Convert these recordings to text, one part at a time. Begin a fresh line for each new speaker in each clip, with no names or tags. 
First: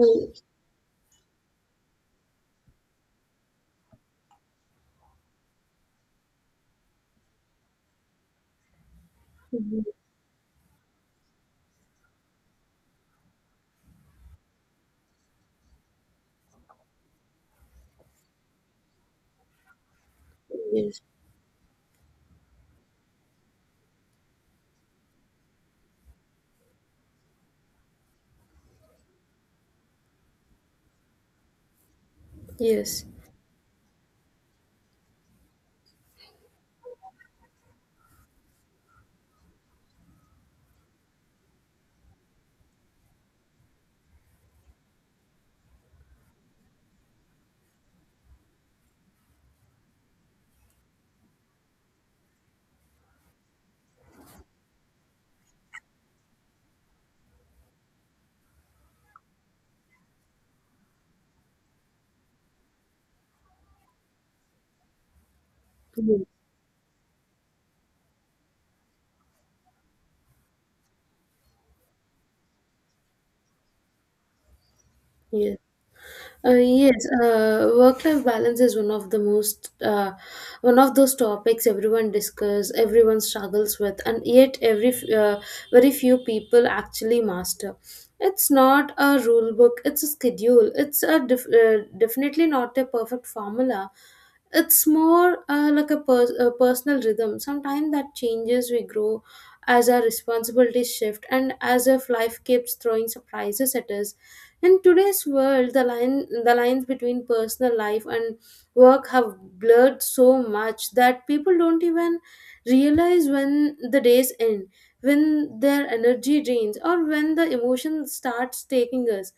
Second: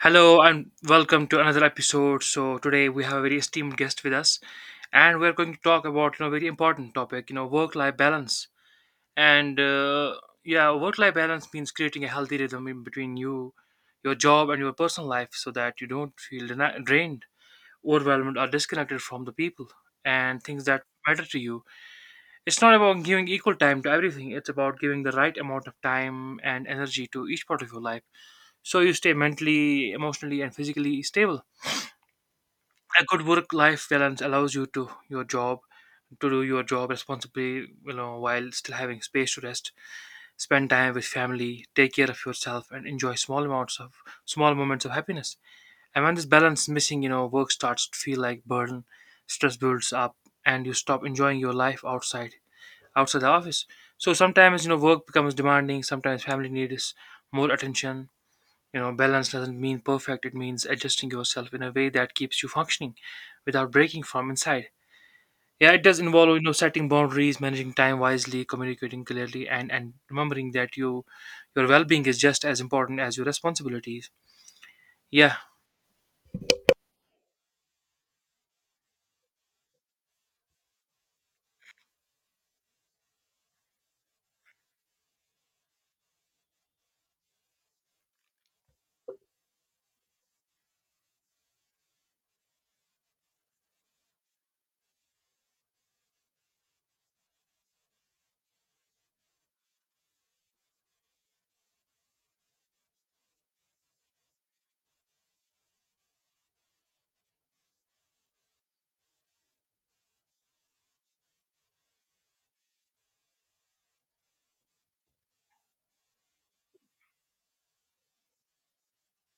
Hello and welcome to another episode. So today we have a very esteemed guest with us, and we're going to talk about, you know, very important topic, you know, work-life balance. And uh, yeah, Work-life balance means creating a healthy rhythm in between you, your job, and your personal life, so that you don't feel drained, overwhelmed, or disconnected from the people and things that
yes,
matter to you. It's not about giving equal time to everything. It's about giving the right amount of time and energy to each part of your life, so you stay mentally, emotionally, and physically stable.
yes,
A good work life balance allows you to your job to do your job responsibly, you know, while still having space to rest, spend time with family, take care of yourself, and enjoy small moments of happiness. And when this balance is missing, you know, work starts to feel like burden, stress builds up, and you stop enjoying your life outside the office. So sometimes, you know, work becomes demanding, sometimes family needs more attention. You know, balance doesn't mean perfect, it means adjusting yourself in a way that keeps you functioning without breaking from inside. Yeah, it does involve, you know, setting boundaries, managing time wisely, communicating clearly, and remembering that your well being is just as important as your responsibilities. Yeah.
yes. Yes, work-life balance is one of those topics everyone discuss, everyone struggles with, and yet very few people actually master. It's not a rule book; it's a schedule. It's definitely not a perfect formula, it's more like a personal rhythm sometimes that changes we grow as our responsibilities shift and as if life keeps throwing surprises at us. In today's world, the lines between personal life and work have blurred so much that people don't even realize when the days end, when their energy drains, or when the emotion starts taking us.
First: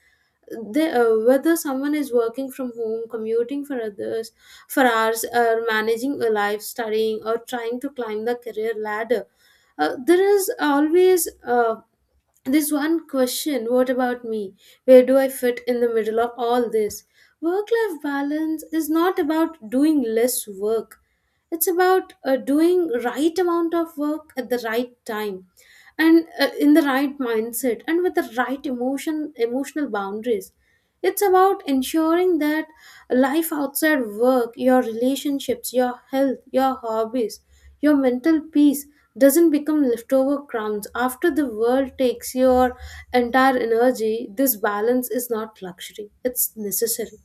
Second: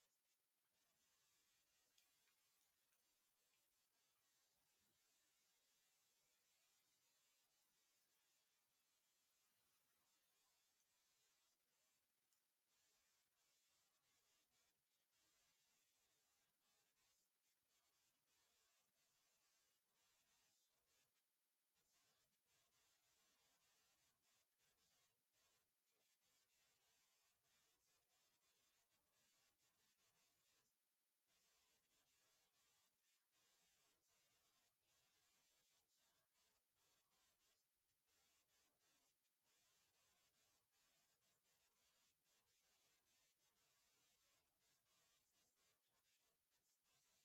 Whether someone is working from home, commuting for others for hours, or managing a life, studying, or trying to climb the career ladder, there is always this one question: what about me? Where do I fit in the middle of all this? Work-life balance is not about doing less work. It's about doing right amount of work at the right time and in the right mindset and with the right emotional boundaries. It's about ensuring that life outside work, your relationships, your health, your hobbies, your mental peace doesn't become leftover crumbs after the world takes your entire energy. This balance is not luxury, it's necessary,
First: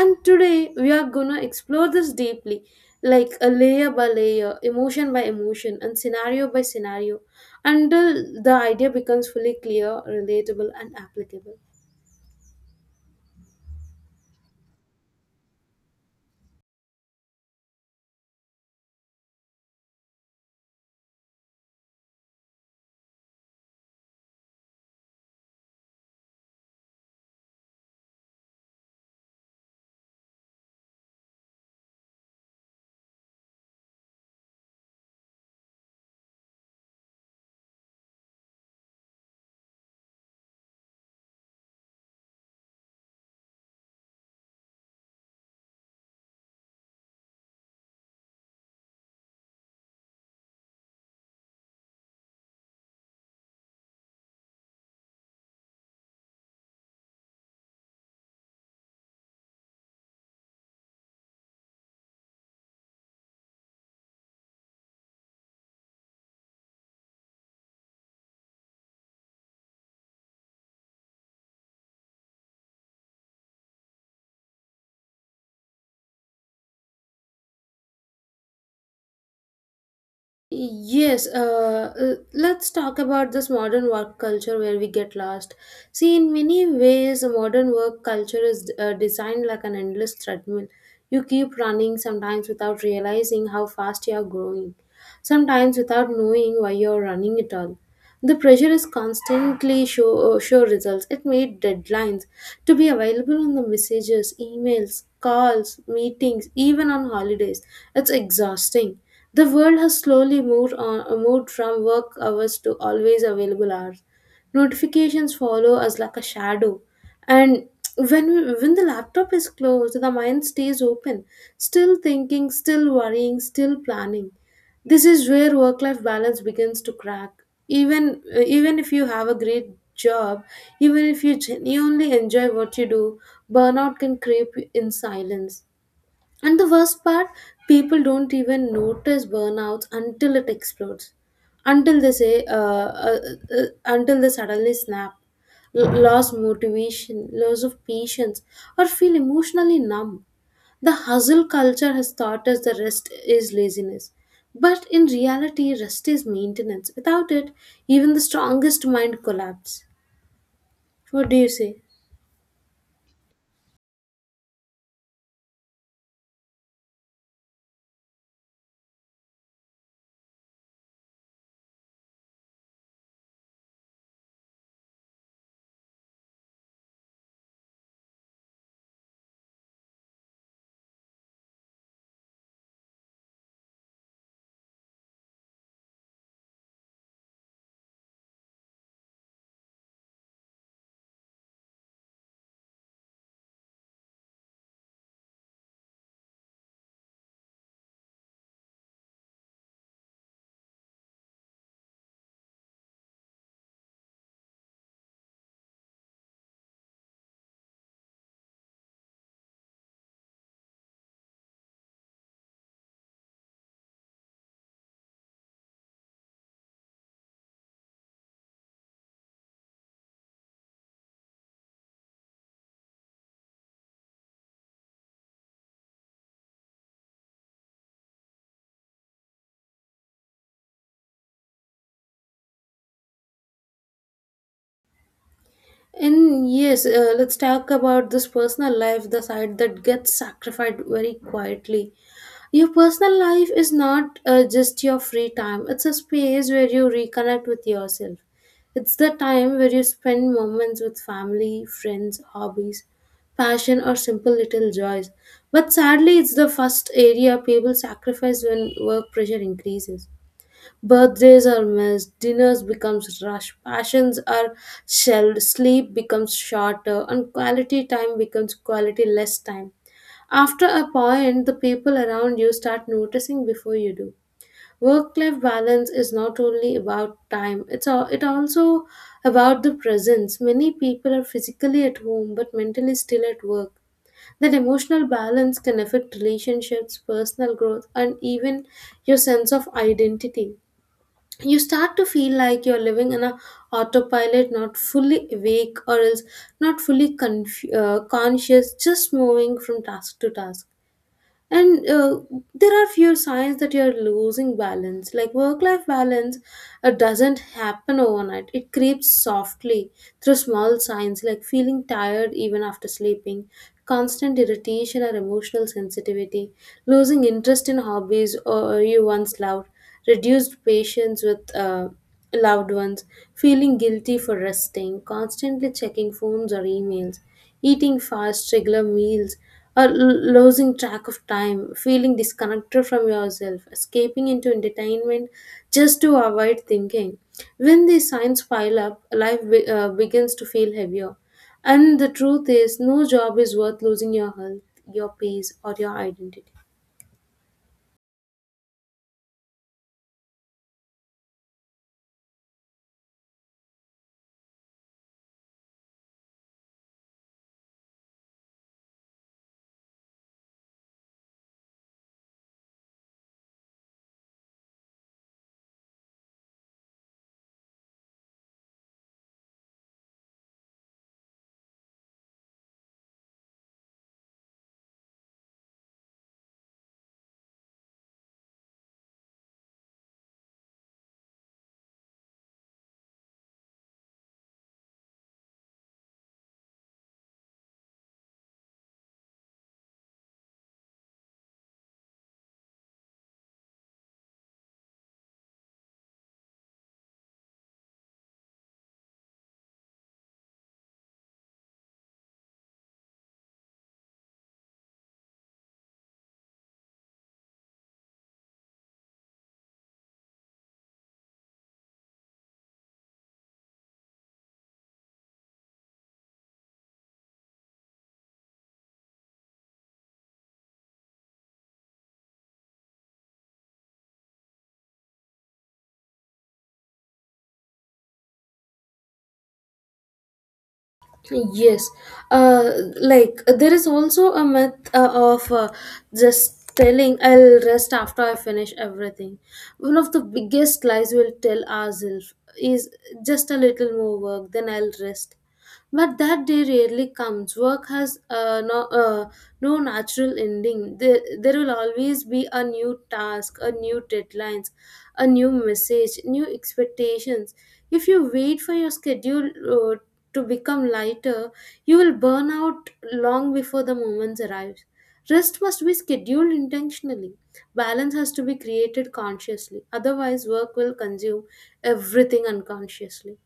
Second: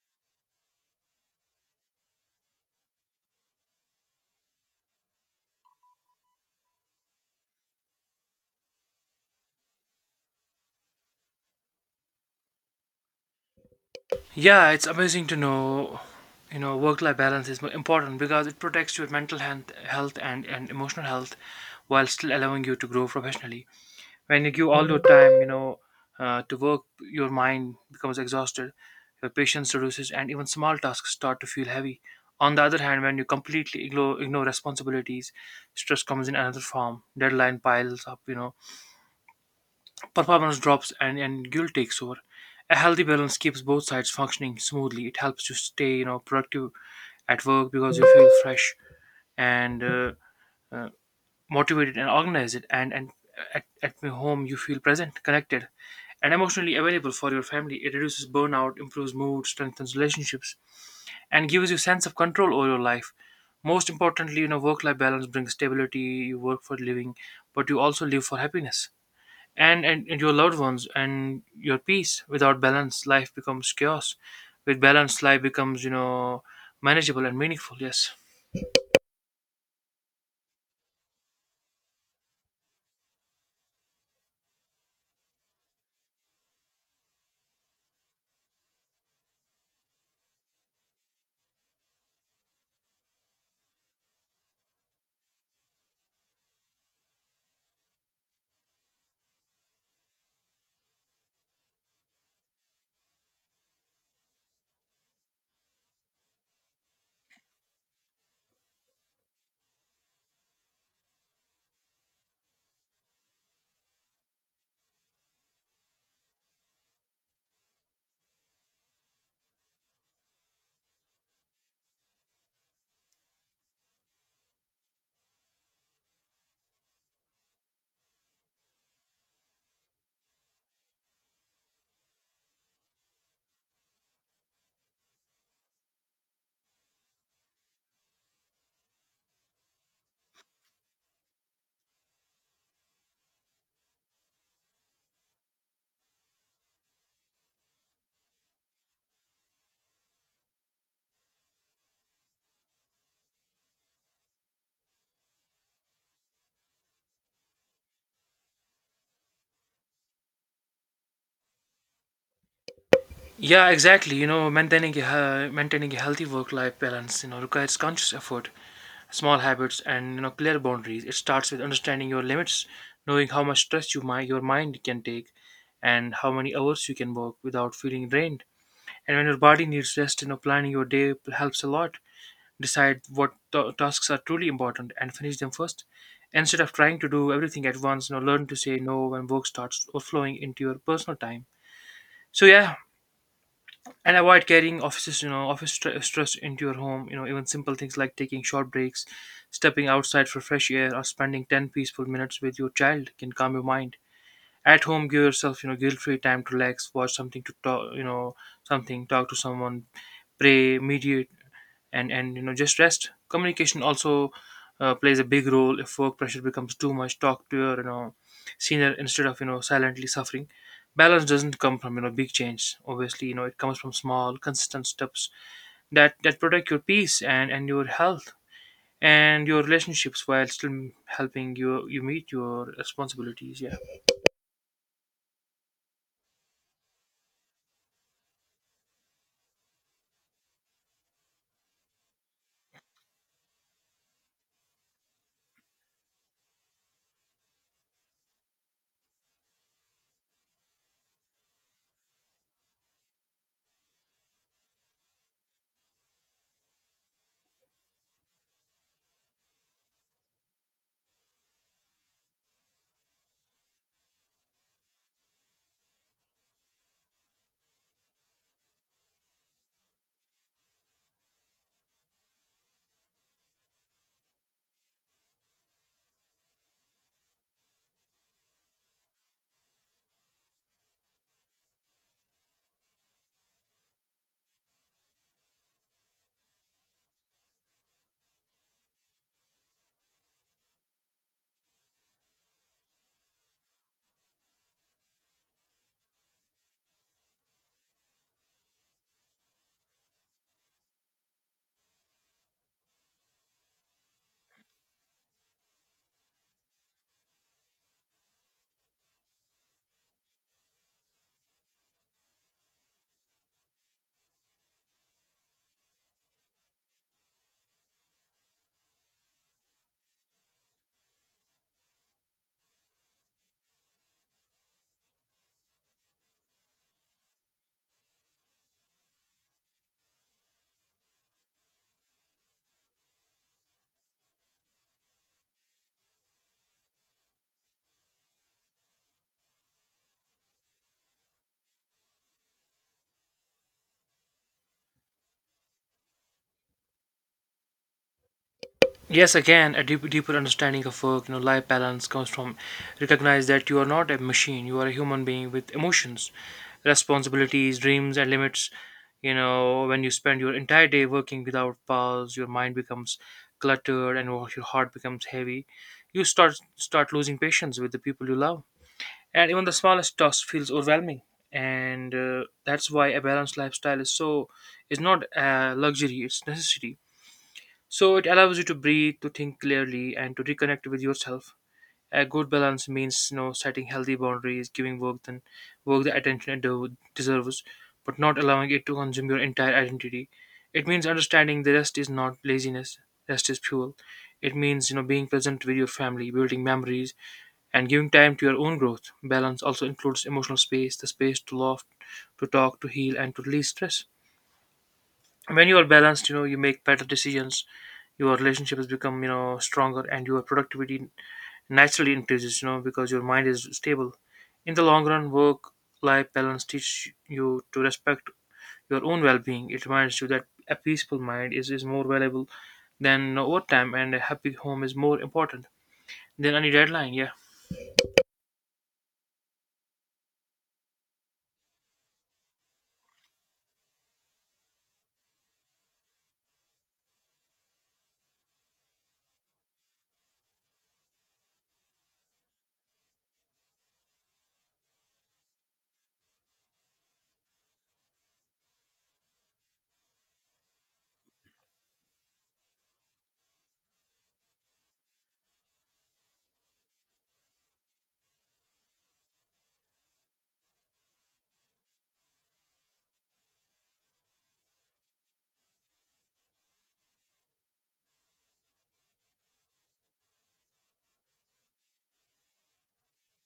and today we are going to explore this deeply, like a layer by layer, emotion by emotion, and scenario by scenario, until the idea becomes fully clear, relatable, and applicable.
Yeah, it's amazing to know, you know, work life balance is important because it protects your mental health and emotional health while still allowing you to grow professionally. When you give all your time, you know, to work, your mind becomes exhausted, your patience reduces, and even small tasks start to feel heavy. On the other hand, when you completely ignore responsibilities, stress comes in another form, deadline piles up, you know, performance drops, and guilt takes over. A healthy balance keeps both sides functioning smoothly. It helps you stay, you know, productive at work because you feel fresh and uh, motivated and organized, and at my home you feel present, connected, and emotionally available for your family. It reduces burnout, improves mood, strengthens relationships, and gives you sense of control over your life. Most importantly, you know, work life balance brings stability. You work for living, but you also live for happiness and your loved ones and your peace. Without balance, life becomes chaos. With balance, life becomes, you know, manageable and meaningful. Yes.
Yes, let's talk about this modern work culture where we get lost. See, in many ways, a modern work culture is designed like an endless treadmill. You keep running sometimes without realizing how fast you are growing, sometimes without knowing why you are running at all. The pressure is constantly show results. It made deadlines to be available on the messages, emails, calls, meetings, even on holidays. It's exhausting. The world has slowly moved from work hours to always available hours. Notifications follow us like a shadow, and when when the laptop is closed, the mind stays open, still thinking, still worrying, still planning. This is where work life balance begins to crack. Even Even if you have a great job, even if you genuinely enjoy what you do, burnout can creep in silence. And the worst part, people don't even notice burnouts until it explodes, until they say, uh, uh, until they suddenly snap, lose motivation, loss of patience, or feel emotionally numb. The hustle culture has taught us that rest is laziness. But in reality, rest is maintenance. Without it, even the strongest mind collapses. What do you say?
Yeah, exactly. You know, maintaining a maintaining a healthy work-life balance, you know, requires conscious effort, small habits, and, you know, clear boundaries. It starts with understanding your limits, knowing how much stress your mind can take, and how many hours you can work without feeling drained. And when your body needs rest, you know, planning your helps a lot. Decide what tasks are truly important and finish them first. Instead of trying to do everything at once, you know, learn to say no when work starts overflowing into your personal time. So yeah, and avoid carrying offices, you know, office stress into your home. You know, even simple things like taking short breaks, stepping outside for fresh air, or spending 10 peaceful minutes with your child can calm your mind. At home, give yourself, you know, guilt free time to relax, watch something, to talk you know something talk to someone, pray, meditate, and just rest. Communication also plays a big role. If work pressure becomes too much, talk to your, you know, senior instead of, you know, silently suffering. Balance doesn't come from, you know, big change. Obviously, you know, it comes from small consistent steps that protect your peace and your health and your relationships while still helping you meet your responsibilities. Yeah.
And yes, let's talk about this personal life, the side that gets sacrificed very quietly. Your personal life is not just your free time, it's a space where you reconnect with yourself. It's the time where you spend moments with family, friends, hobbies, passion, or simple little joys. But sadly, it's the first area people sacrifice when work pressure increases. Birthdays are missed, dinners becomes rush, passions are shelved, sleep becomes shorter, and quality time becomes quality less time. After a point, the people around you start noticing before you do. Work-life balance is not only about time; it also about the presence. Many people are physically at home but mentally still at work. That emotional balance can affect relationships, personal growth, and even your sense of identity. You start to feel like you're living in a autopilot, not fully awake, or else not fully conscious, just moving from task to task. And there are few signs that you're losing balance. Like work life balance doesn't happen overnight, it creeps softly through small signs like feeling tired even after sleeping, constant irritation or emotional sensitivity, losing interest in hobbies or you once loved, reduced patience with loved ones, feeling guilty for resting, constantly checking phones or emails, eating fast, regular meals, or losing track of time, feeling disconnected from yourself, escaping into entertainment just to avoid thinking. When these signs pile up, life begins to feel heavier. And the truth is, no job is worth losing your health, your peace, or your identity.
Yes, again, a deep, deeper understanding of work, you know, life balance comes from recognize that you are not a machine, you are a human being with emotions, responsibilities, dreams, and limits. You know, when you spend your entire day working without pause, your mind becomes cluttered and your heart becomes heavy. You start losing patience with the people you love, and even the smallest task feels overwhelming. And that's why a balanced lifestyle is not a luxury; it's necessity. So it allows you to breathe, to think clearly, and to reconnect with yourself. A good balance means, you know, setting healthy boundaries, giving work the attention it deserves, but not allowing it to consume your entire identity. It means understanding the rest is not laziness, rest is fuel. It means, you know, being present with your family, building memories, and giving time to your own growth. Balance also includes emotional space, the space to laugh, to talk, to heal, and to release stress. When you are balanced, you know, you make better decisions, your relationships become, you know, stronger, and your productivity naturally increases, you know, because your mind is stable. In the long run, work life balance teaches you to respect your own well-being. It reminds you that a peaceful mind is more valuable than overtime, and a happy home is more important than any deadline. Yeah.
Yes, uh, like there is also a myth of just telling I'll rest after I finish everything. One of the biggest lies we'll tell ourselves is just a little more work, then I'll rest. But that day rarely comes. Work has no natural ending. There will always be a new task, a new deadlines, a new message, new expectations. If you wait for your schedule to become lighter, you will burn out long before the moment arrives. Rest must be scheduled intentionally. Balance has to be created consciously. Otherwise, work will consume everything unconsciously.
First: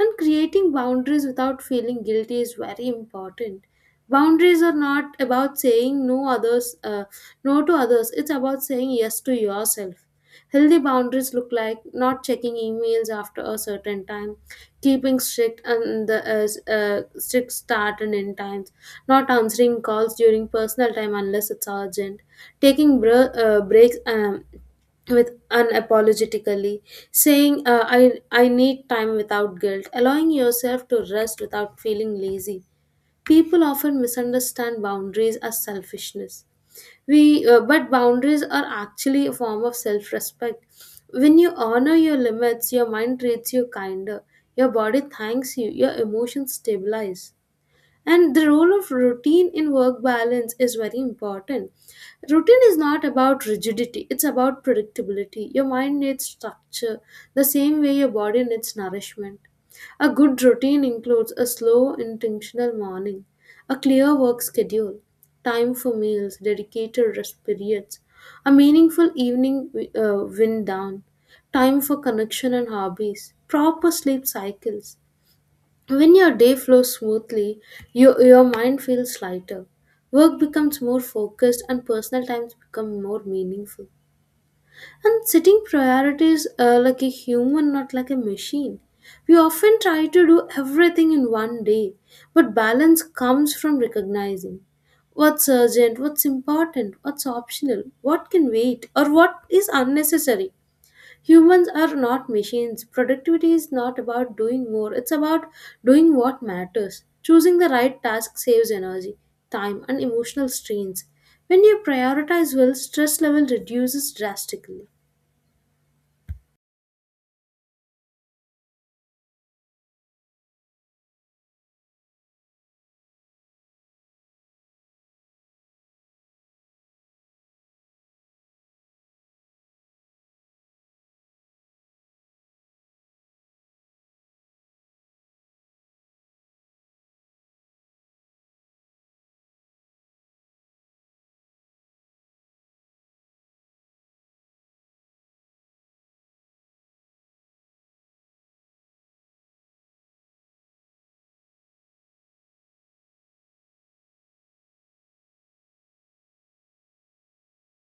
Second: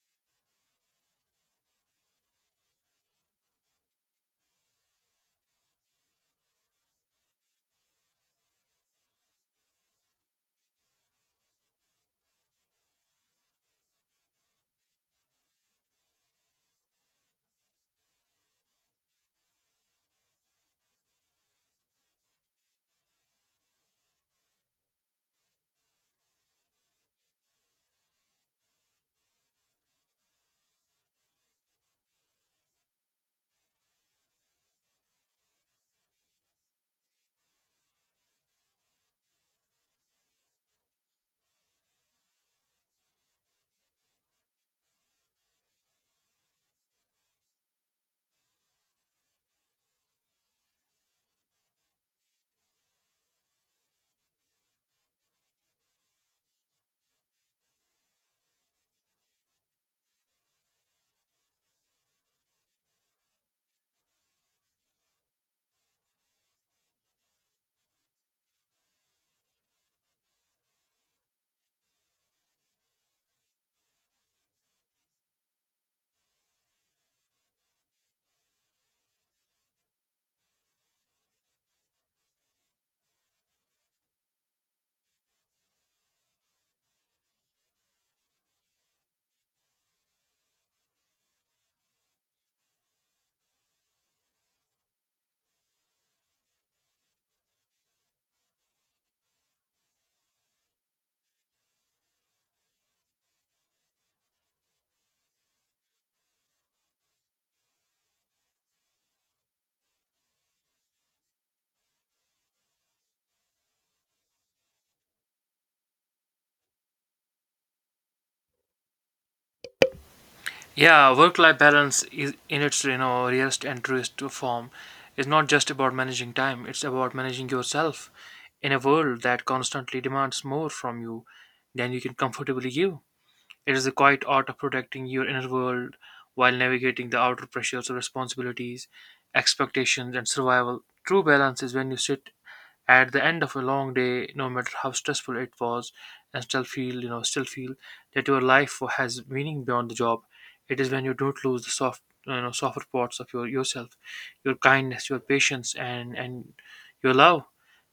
And creating boundaries without feeling guilty is very important. Boundaries are not about saying no others, no to others. It's about saying yes to yourself. Healthy boundaries look like not checking emails after a certain time, keeping strict start and end times, not answering calls during personal time unless it's urgent, taking breaks. With unapologetically saying I need time without guilt, allowing yourself to rest without feeling lazy. People often misunderstand boundaries as selfishness. We But boundaries are actually a form of self-respect. When you honor your limits, your mind treats you kinder, your body thanks you, your emotions stabilize. And the role of routine in work balance is very important. Routine is not about rigidity, it's about predictability. Your mind needs structure the same way your body needs nourishment. A good routine includes a slow, intentional morning, a clear work schedule, time for meals, dedicated rest periods, a meaningful evening wind down, time for connection and hobbies, proper sleep cycles. When your day flows smoothly, your mind feels lighter. Work becomes more focused and personal times become more meaningful. And setting priorities like a human, not like a machine. We often try to do everything in one day, but balance comes from recognizing what's urgent, what's important, what's optional, what can wait, or what is unnecessary. Humans are not machines. Productivity is not about doing more, it's about doing what matters. Choosing the right task saves energy, time, and emotional strains. When you prioritize well, stress level reduces drastically.
Yeah, work-life balance is in its, you know, realist and truest form is not just about managing time, it's about managing yourself in a world that constantly demands more from you than you can comfortably give. It is a quiet art of protecting your inner world while navigating the outer pressures of responsibilities, expectations, and survival. True balance is when you sit at the end of a long day, no matter how stressful it was, and still feel that your life has meaning beyond the job. It is when you don't lose the soft, you know, softer parts of your yourself, your kindness, your patience, and your love.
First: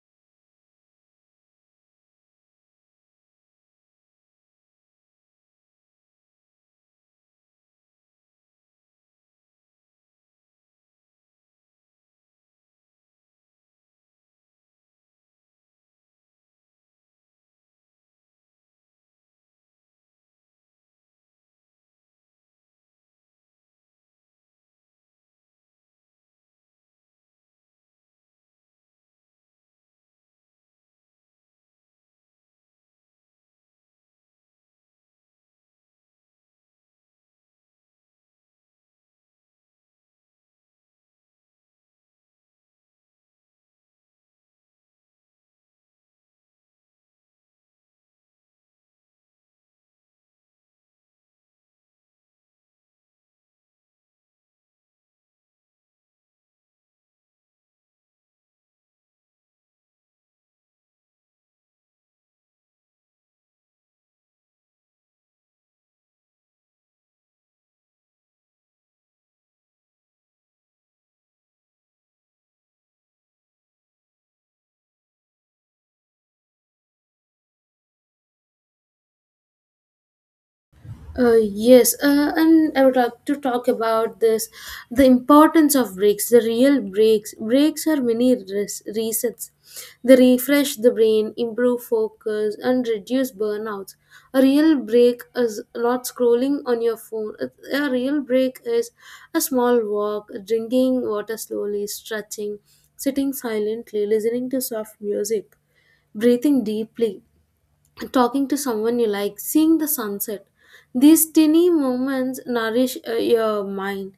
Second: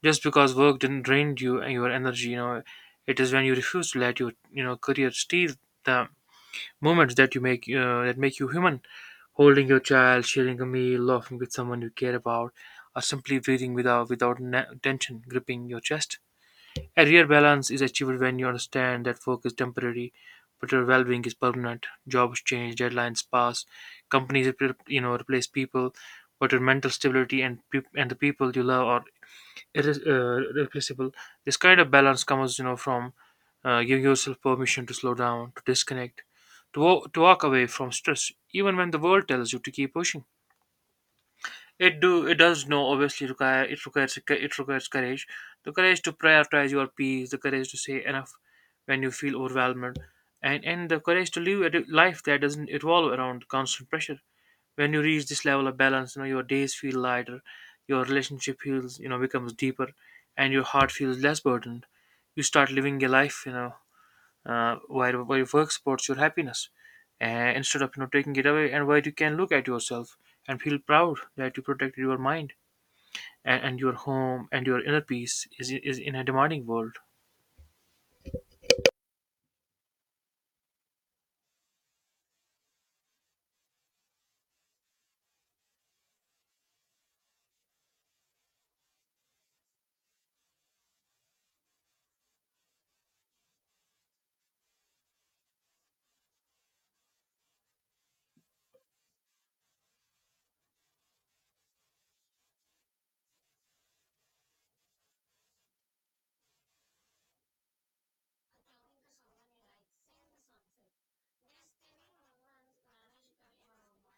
Just because work didn't drain you and your energy, you know, it is when you refuse to let your, you know, career steal the moments that you make that make you human. Holding your child, sharing a meal, laughing with someone you care about, or simply breathing without tension gripping your chest. A real balance is achieved when you understand that work is temporary, but your well-being is permanent. Jobs change, deadlines pass, companies replace people, but your mental stability and peop and the people you love are, it is replaceable. This kind of balance comes, you know, from giving yourself permission to slow down, to disconnect, to walk away from stress, even when the world tells you to keep pushing. It do it does no obviously require it requires It requires courage, the courage to prioritize your peace, the courage to say enough when you feel overwhelmed, and the courage to live a life that doesn't revolve around constant pressure. When you reach this level of balance, you know, your days feel lighter, your relationship feels, you know, becomes deeper, and your heart feels less burdened. You start living a life, you know, where your work supports your happiness and instead of, you know, taking it away, and where you can look at yourself and feel proud that you protected your mind and your home, and your inner peace is in a demanding world.
Yes, and I would like to talk about this the importance of breaks, the real breaks. Breaks are many resets. They refresh the brain, improve focus, and reduce burnouts. A real break is not scrolling on your phone. A real break is a small walk, drinking water slowly, stretching, sitting silently, listening to soft music, breathing deeply, talking to someone you like, seeing the sunset. These tiny moments nourish your mind.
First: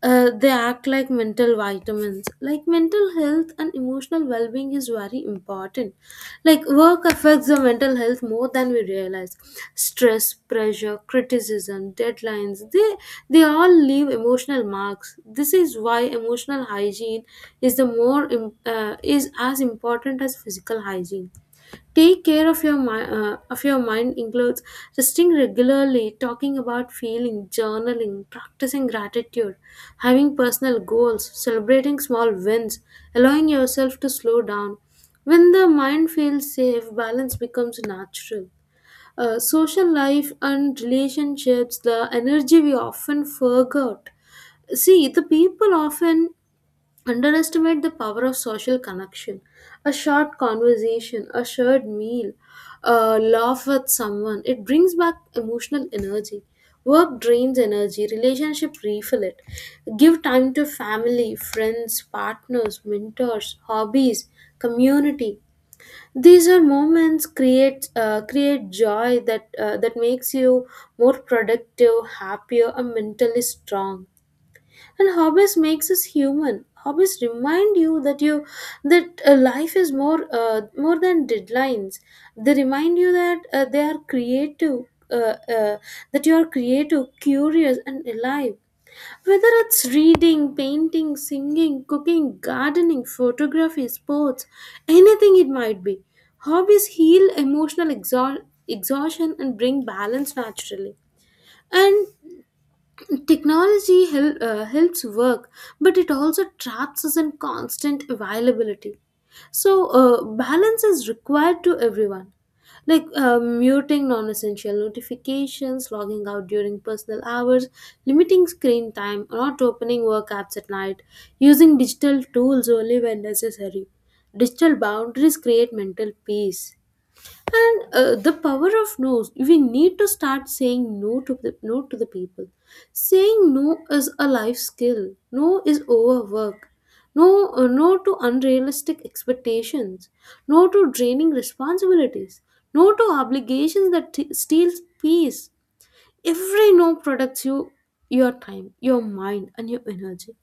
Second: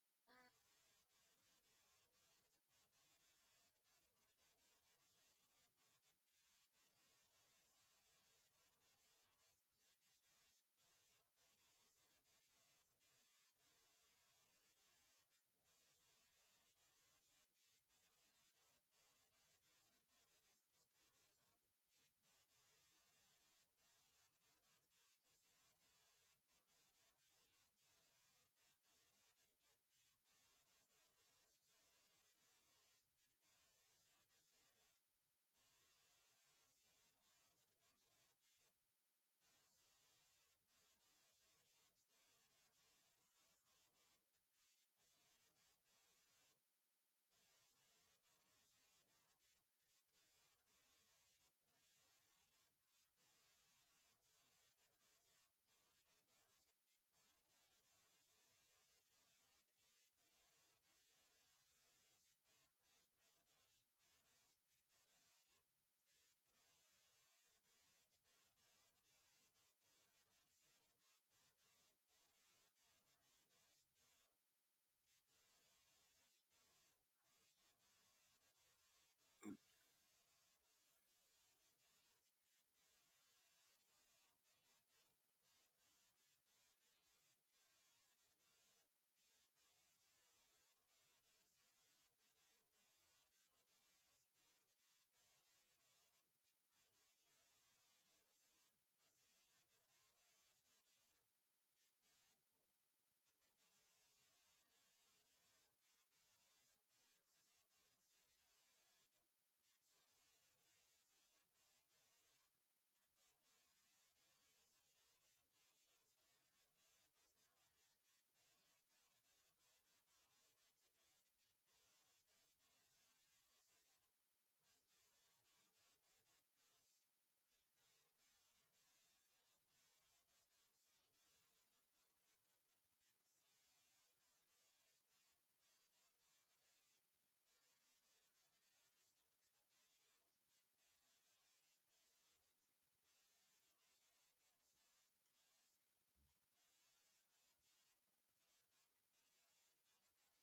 They act like mental vitamins. Like mental health and emotional well being is very important. Like work affects the mental health more than we realize. Stress, pressure, criticism, deadlines, they all leave emotional marks. This is why emotional hygiene is the more im- is as important as physical hygiene. Take care of your mind. Of your mind includes resting regularly, talking about feeling, journaling, practicing gratitude, having personal goals, celebrating small wins, allowing yourself to slow down. When the mind feels safe, balance becomes natural. Social life and relationships, the energy we often forgot. See, the people often underestimate the power of social connection. A short conversation, a shared meal, a laugh with someone, it brings back emotional energy. Work drains energy, relationship refill it. Give time to family, friends, partners, mentors, hobbies, community. These are moments create joy that that makes you more productive, happier, and mentally strong. And hobbies makes us human. Hobbies remind you that life is more than deadlines. They remind you uh, uh, that you are creative, curious, and alive. Whether it's reading, painting, singing, cooking, gardening, photography, sports, anything it might be, hobbies heal emotional exhaustion and bring balance naturally. And technology helps work, but it also traps us in constant availability. So, balance is required to everyone. Like muting non essential notifications, logging out during personal hours, limiting screen time, not opening work apps at night, using digital tools only when necessary. Digital boundaries create mental peace. And the power of no's, we need to start saying no to the people. Saying no is a life skill. No is overwork. No to unrealistic expectations. No to draining responsibilities. No to obligations that steals peace. Every no protects you, your time, your mind, and your energy.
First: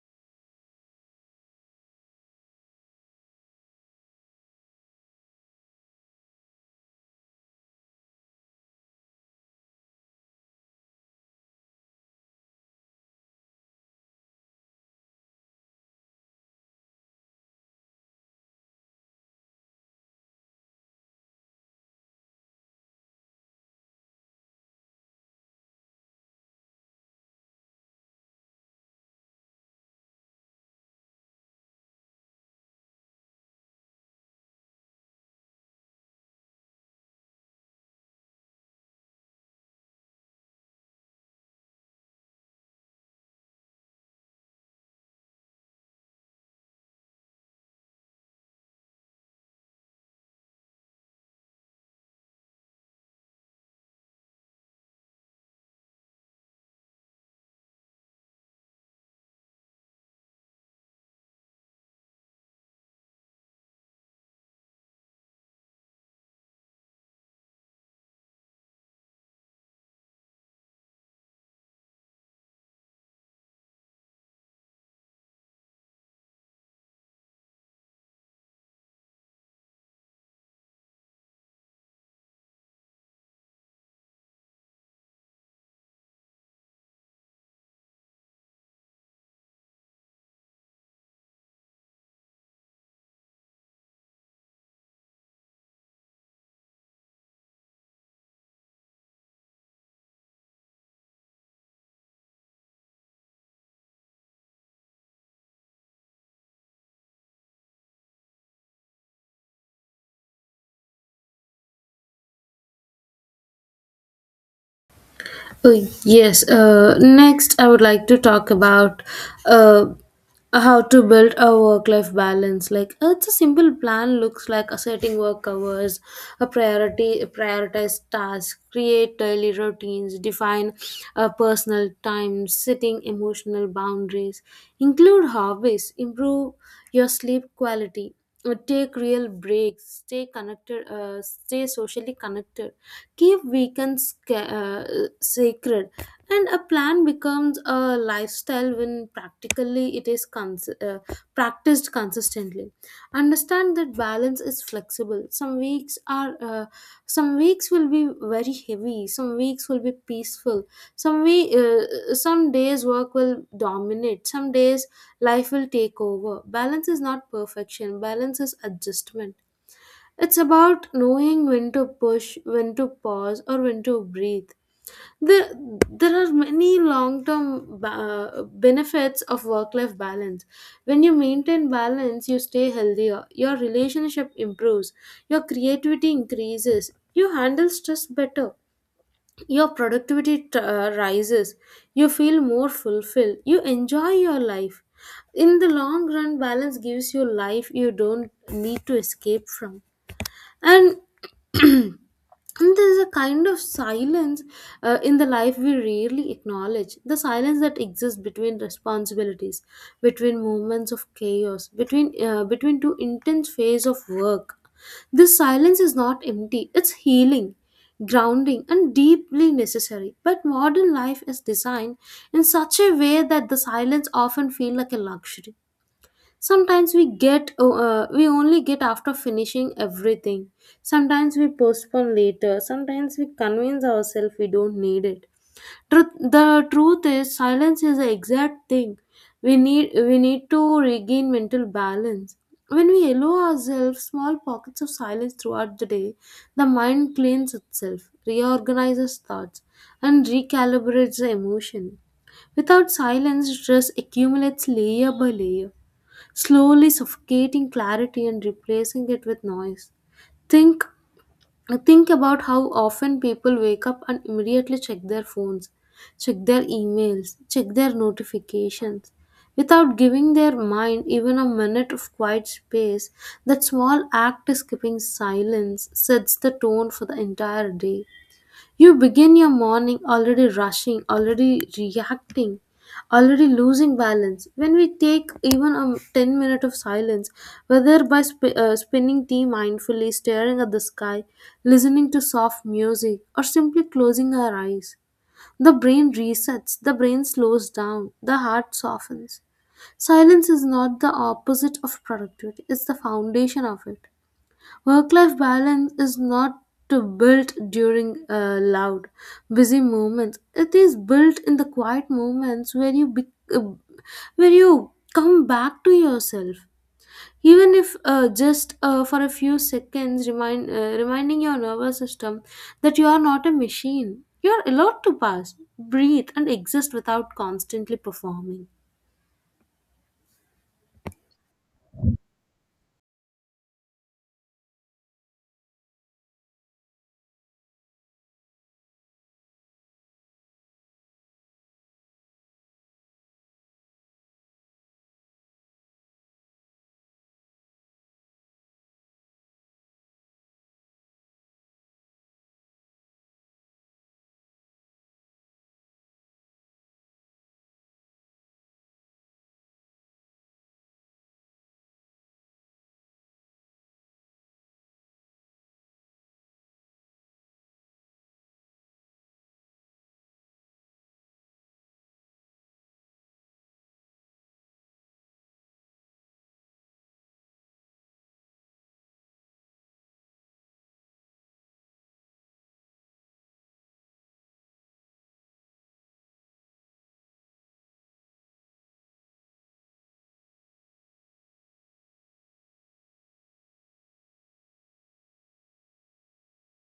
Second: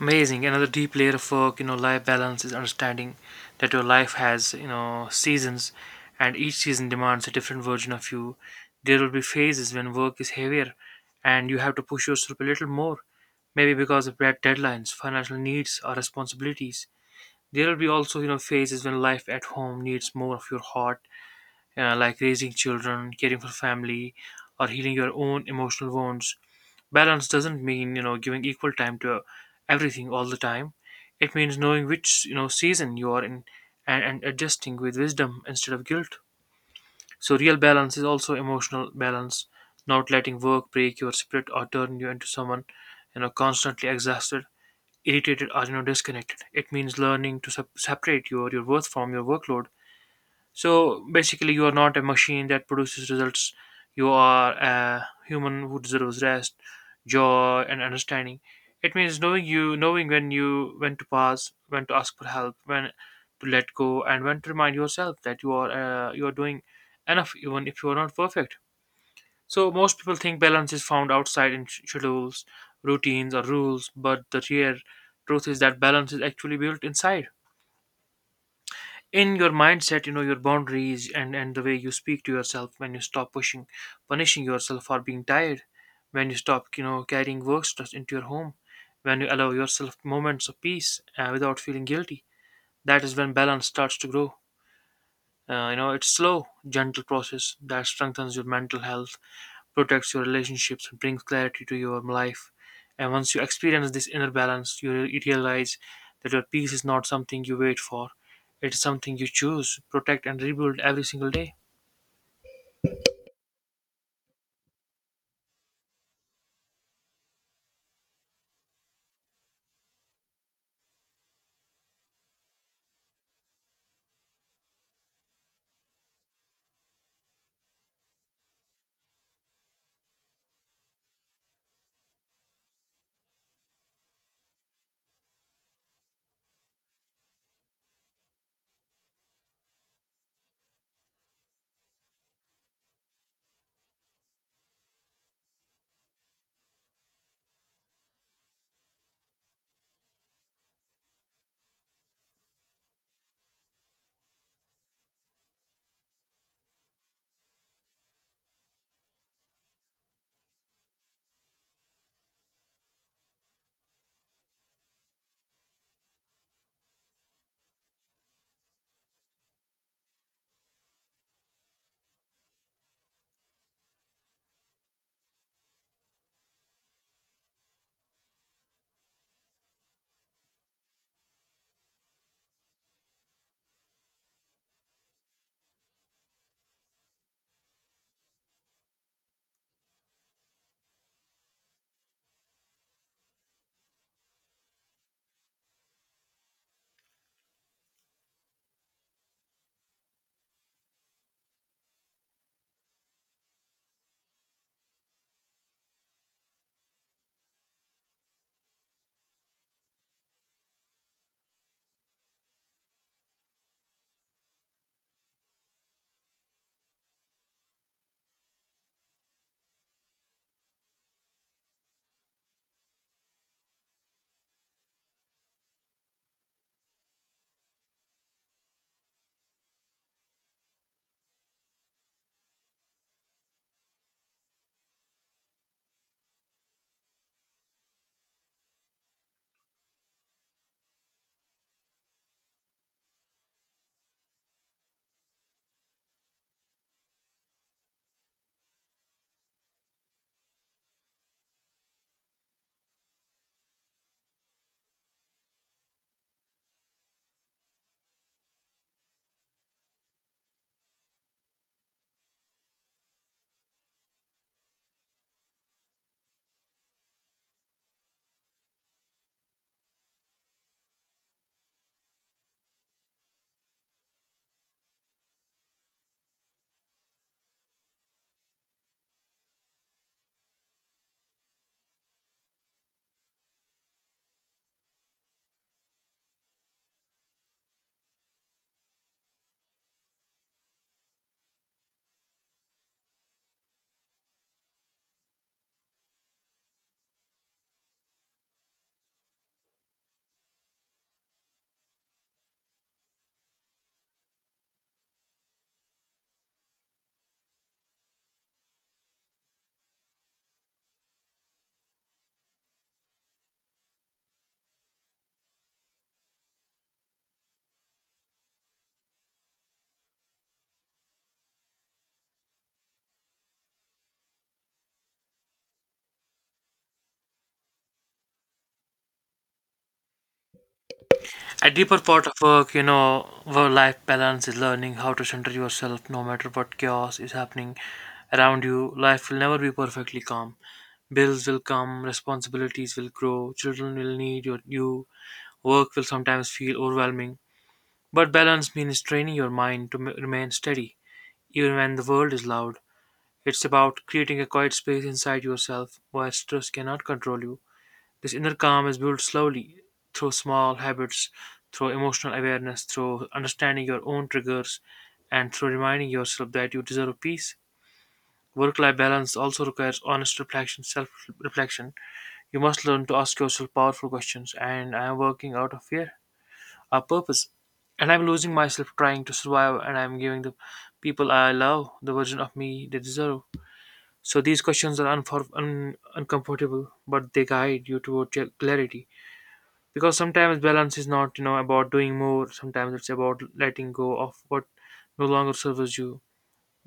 Amazing. Another deep layer of work, you know, life balance is understanding that your life has, you know, seasons, and each season demands a different version of you. There will be phases when work is heavier and you have to push yourself a little more, maybe because of deadlines, financial needs, or responsibilities. There will be also, you know, phases when life at home needs more of your heart, like raising children, caring for family, or healing your own emotional wounds. Balance doesn't mean, you know, giving equal time to everything all the time. It means knowing which, you know, season you are in, and adjusting with wisdom instead of guilt. So real balance is also emotional balance, not letting work break your spirit or turn you into someone, you know, constantly exhausted, irritated, or, you know, disconnected. It means learning to separate your worth from your workload. So basically, you are not a machine that produces results. You are a human who deserves rest, joy, and understanding. It means knowing when to pause, when to ask for help, when to let go, and when to remind yourself that you are doing enough, even if you are not perfect. So most people think balance is found outside in schedules, routines, or rules, but the real truth is that balance is actually built inside in your mindset, you know, your boundaries and the way you speak to yourself. When you stop pushing, punishing yourself for being tired, when you stop, you know, carrying work stress into your home, when you allow yourself moments of peace without feeling guilty, that is when balance starts to grow. You know, it's slow gentle process that strengthens your mental health, protects your relationships, and brings clarity to your life. And once you experience this inner balance, you realize that your peace is not something you wait for. It is something you choose, protect, and rebuild every single day.
Oh, yes. Next, I would like to talk about uh, how to build a work-life balance. It's a simple plan. Looks like a setting work hours, prioritize tasks, create daily routines, define personal time, setting emotional boundaries, include hobbies, improve your sleep quality, take real breaks, stay connected, stay socially connected, keep weekends sacred. And a plan becomes a lifestyle when practically it is cons- practiced consistently. Understand that balance is flexible. Some weeks will be very heavy, some weeks will be peaceful, some we some days work will dominate, some days life will take over. Balance is not perfection, balance is adjustment. It's about knowing when to push, when to pause, or when to breathe. There, there are many long term benefits of work life balance. When you maintain balance, you stay healthier, your relationship improves, your creativity increases, you handle stress better, your productivity rises, you feel more fulfilled, you enjoy your life. In the long run, balance gives you life you don't need to escape from, and and there's a kind of silence in the life. We rarely acknowledge the silence that exists between responsibilities, between moments of chaos, between two intense phases of work. This silence is not empty, it's healing, grounding and deeply necessary. But modern life is designed in such a way that the silence often feels like a luxury. Sometimes we we only get after finishing everything, sometimes we postpone later, sometimes we convince ourselves we don't need it. Truth the truth is silence is the exact thing we need. We need to regain mental balance. When we allow ourselves small pockets of silence throughout the day, the mind cleans itself, reorganizes thoughts and recalibrates the emotion. Without silence, stress accumulates layer by layer, slowly suffocating clarity and replacing it with noise. Think think about how often people wake up and immediately check their phones, check their emails, check their notifications. Without giving their mind even a minute of quiet space, that small act of skipping silence sets the tone for the entire day. You begin your morning already rushing, already reacting, already losing balance. When we take even a 10 minute of silence, whether by spinning tea mindfully, staring at the sky, listening to soft music, or simply closing our eyes, the brain resets, the brain slows down, the heart softens. Silence is not the opposite of productivity, it's the foundation of it. Work life balance is not to built during loud, busy moments. It is built in the quiet moments uh, where you come back to yourself. Even if just for a few seconds, reminding your nervous system that you are not a machine. You are allowed to pass, breathe, and exist without constantly performing.
A deeper part of work, you know, work life balance is learning how to center yourself no matter what chaos is happening around you. Life will never be perfectly calm. Bills will come, responsibilities will grow, children will need you. Work will sometimes feel overwhelming. But balance means training your mind to remain steady, even when the world is loud. It's about creating a quiet space inside yourself where stress cannot control you. This inner calm is built slowly through small habits, through emotional awareness, through understanding your own triggers, and through reminding yourself that you deserve peace. Work life balance also requires honest reflection, self reflection. You must learn to ask yourself powerful questions. And I am working out of fear? A purpose. And I'm losing myself trying to survive, and I'm giving the people I love the version of me they deserve. So these questions are uncomfortable, but they guide you toward clarity. Because sometimes balance is not, you know, about doing more. Sometimes it's about letting go of what no longer serves you.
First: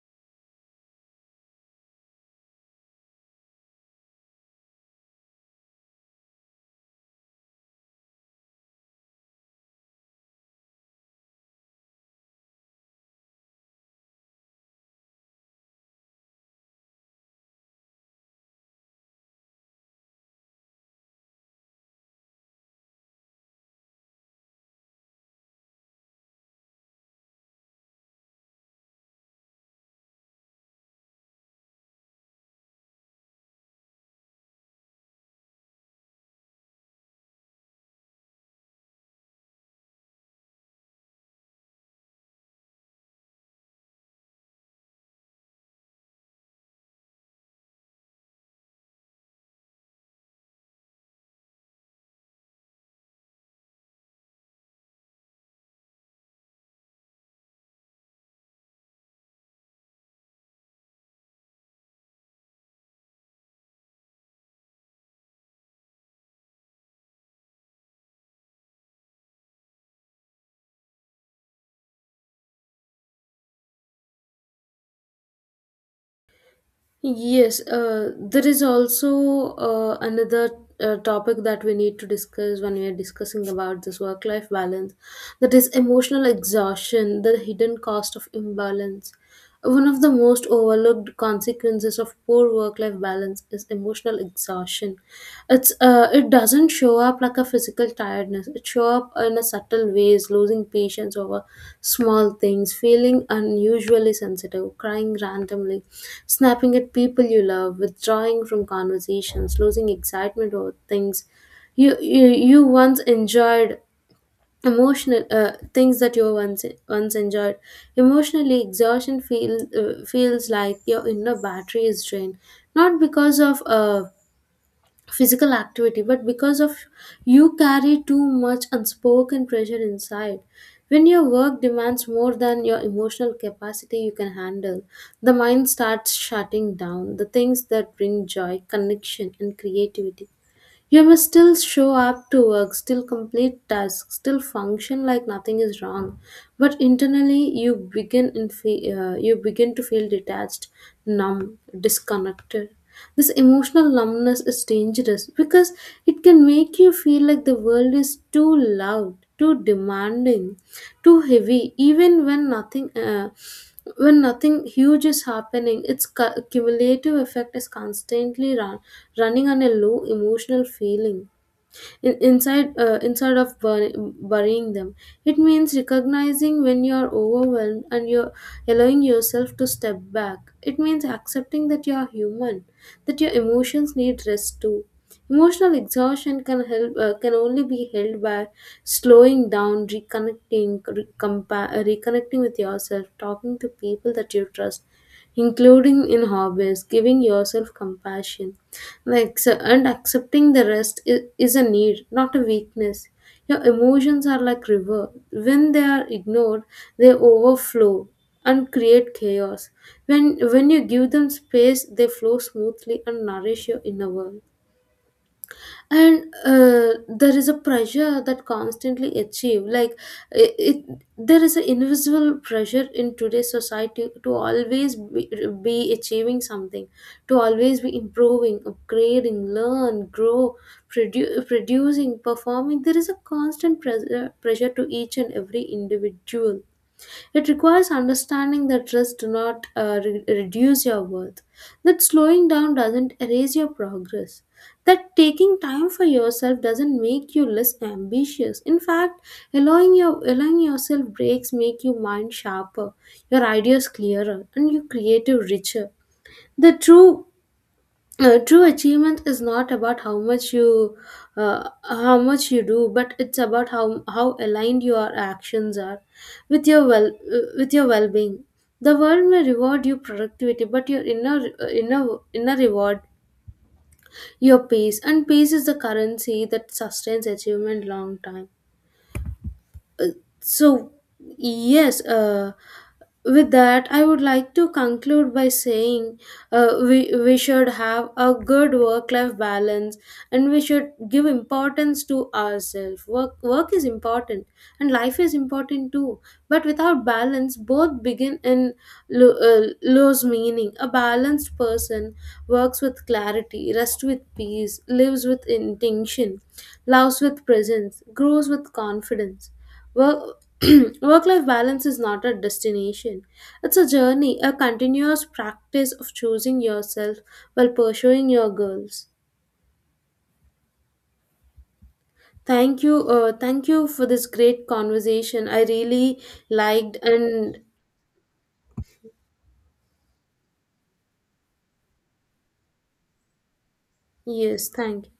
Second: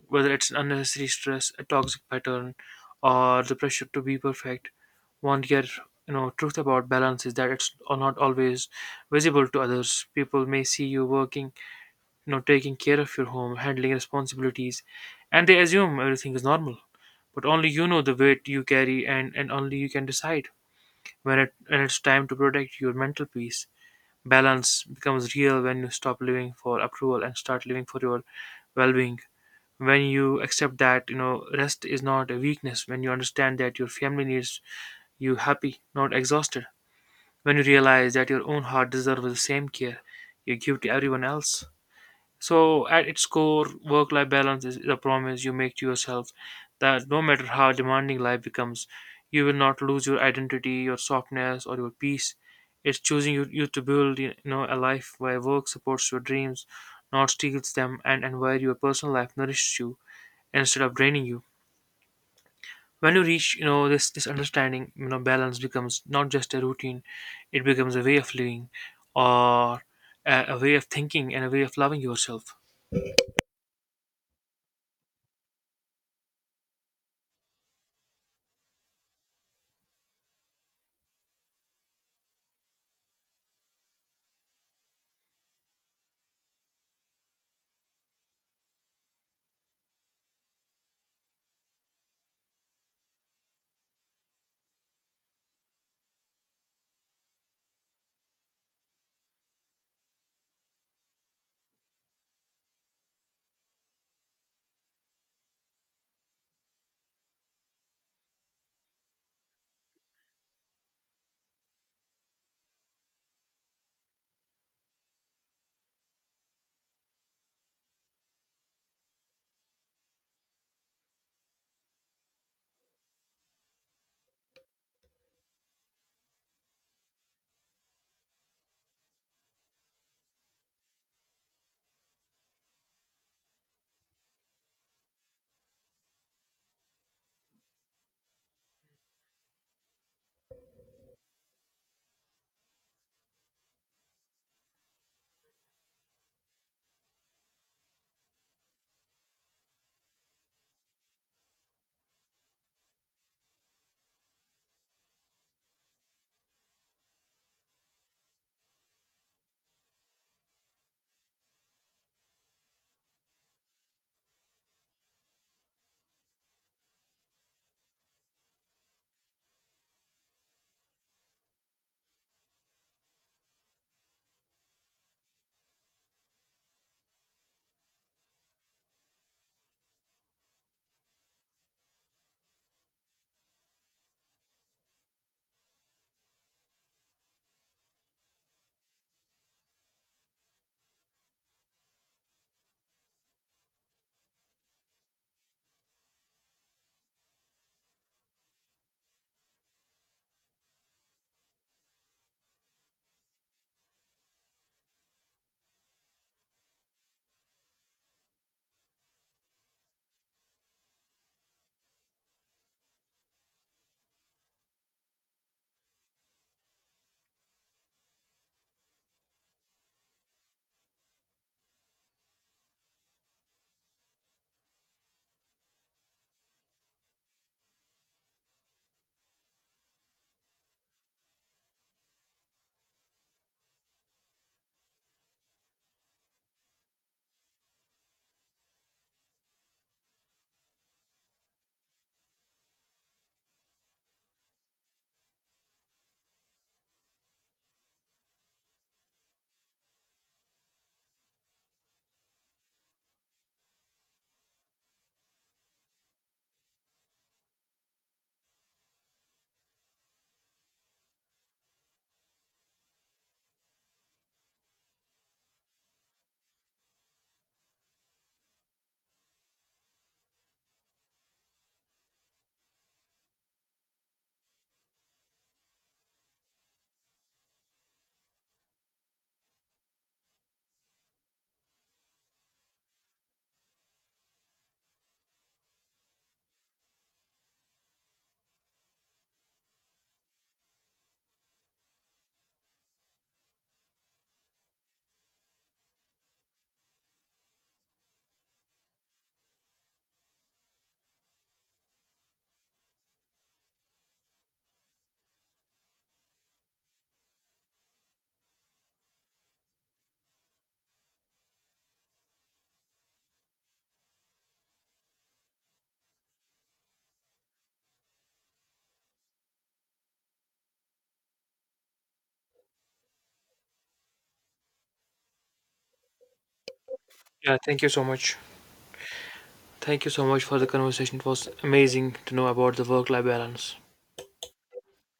Whether it's unnecessary stress, a toxic pattern, or the pressure to be perfect. One year, you know, truth about balance is that it's not always visible to others. People may see you working, you know, taking care of your home, handling responsibilities, and they assume everything is normal, but only you know the weight you carry, and only you can decide when it's time to protect your mental peace. Balance becomes real when you stop living for approval and start living for your well-being, when you accept that, you know, rest is not a weakness, when you understand that your family needs you happy, not exhausted, when you realize that your own heart deserves the same care you give to everyone else. So, at its core, work life balance is a promise you make to yourself that no matter how demanding life becomes, you will not lose your identity, your softness, or your peace. It's choosing you to build, you know, a life where work supports your dreams, not steals them, and where your personal life nourishes you instead of draining you. When you reach, you know, this understanding, you know, balance becomes not just a routine, it becomes a way of living, or a way of thinking and a way of loving yourself.
Yes, there is also another topic that we need to discuss when we are discussing about this work life balance, that is emotional exhaustion, the hidden cost of imbalance. One of the most overlooked consequences of poor work-life balance is emotional exhaustion. It doesn't show up like a physical tiredness. It shows up in a subtle ways, losing patience over small things, feeling unusually sensitive, crying randomly, snapping at people you love, withdrawing from conversations, losing excitement over things you once enjoyed. Emotional Things that you once enjoyed emotionally. Exhaustion feels like your inner battery is drained, not because of physical activity but because of you carry too much unspoken pressure inside. When your work demands more than your emotional capacity you can handle, the mind starts shutting down the things that bring joy, connection and creativity. You must still show up to work, still complete tasks, still function like nothing is wrong. But internally, you begin to feel detached, numb, disconnected. This emotional numbness is dangerous because it can make you feel like the world is too loud, too demanding, too heavy, even when nothing huge is happening. Its cumulative effect is running on a low emotional feeling inside instead of burying them. It means recognizing when you are overwhelmed and you're allowing yourself to step back. It means accepting that you are human, that your emotions need rest too. Emotional exhaustion can only be held by slowing down, reconnecting, reconnecting with yourself, talking to people that you trust, including in hobbies, giving yourself compassion, like so, and accepting the rest is a need not a weakness. Your emotions are like river. When they are ignored, they overflow and create chaos. When you give them space, they flow smoothly and nourish your inner world. And there is a pressure that constantly achieve, like it, there is an invisible pressure in today's society to always be achieving something, to always be improving, upgrading, learn, grow, producing, performing. There is a constant pressure to each and every individual. It requires understanding that risks do not reduce your worth, that slowing down doesn't erase your progress, that taking time for yourself doesn't make you less ambitious. In fact, allowing yourself breaks make your mind sharper, your ideas clearer, and your creative richer. The true achievement is not about how much you do, but it's about how aligned your actions are with your well with your well-being. The world may reward you productivity, but your inner reward, your peace, and peace is the currency that sustains achievement long time. So yes, with that, I would like to conclude by saying we should have a good work life balance and we should give importance to ourselves. Work is important and life is important too. But without balance, both begin and lose meaning. A balanced person works with clarity, rests with peace, lives with intention, loves with presence, grows with confidence. Work, Work life balance is not a destination, it's a journey, a continuous practice of choosing yourself while pursuing your goals. Thank you for this great conversation. I really liked.
Yeah,
And
thank you so much. Thank you so much for the conversation. It was amazing to know about the work life balance.
yes, thank you.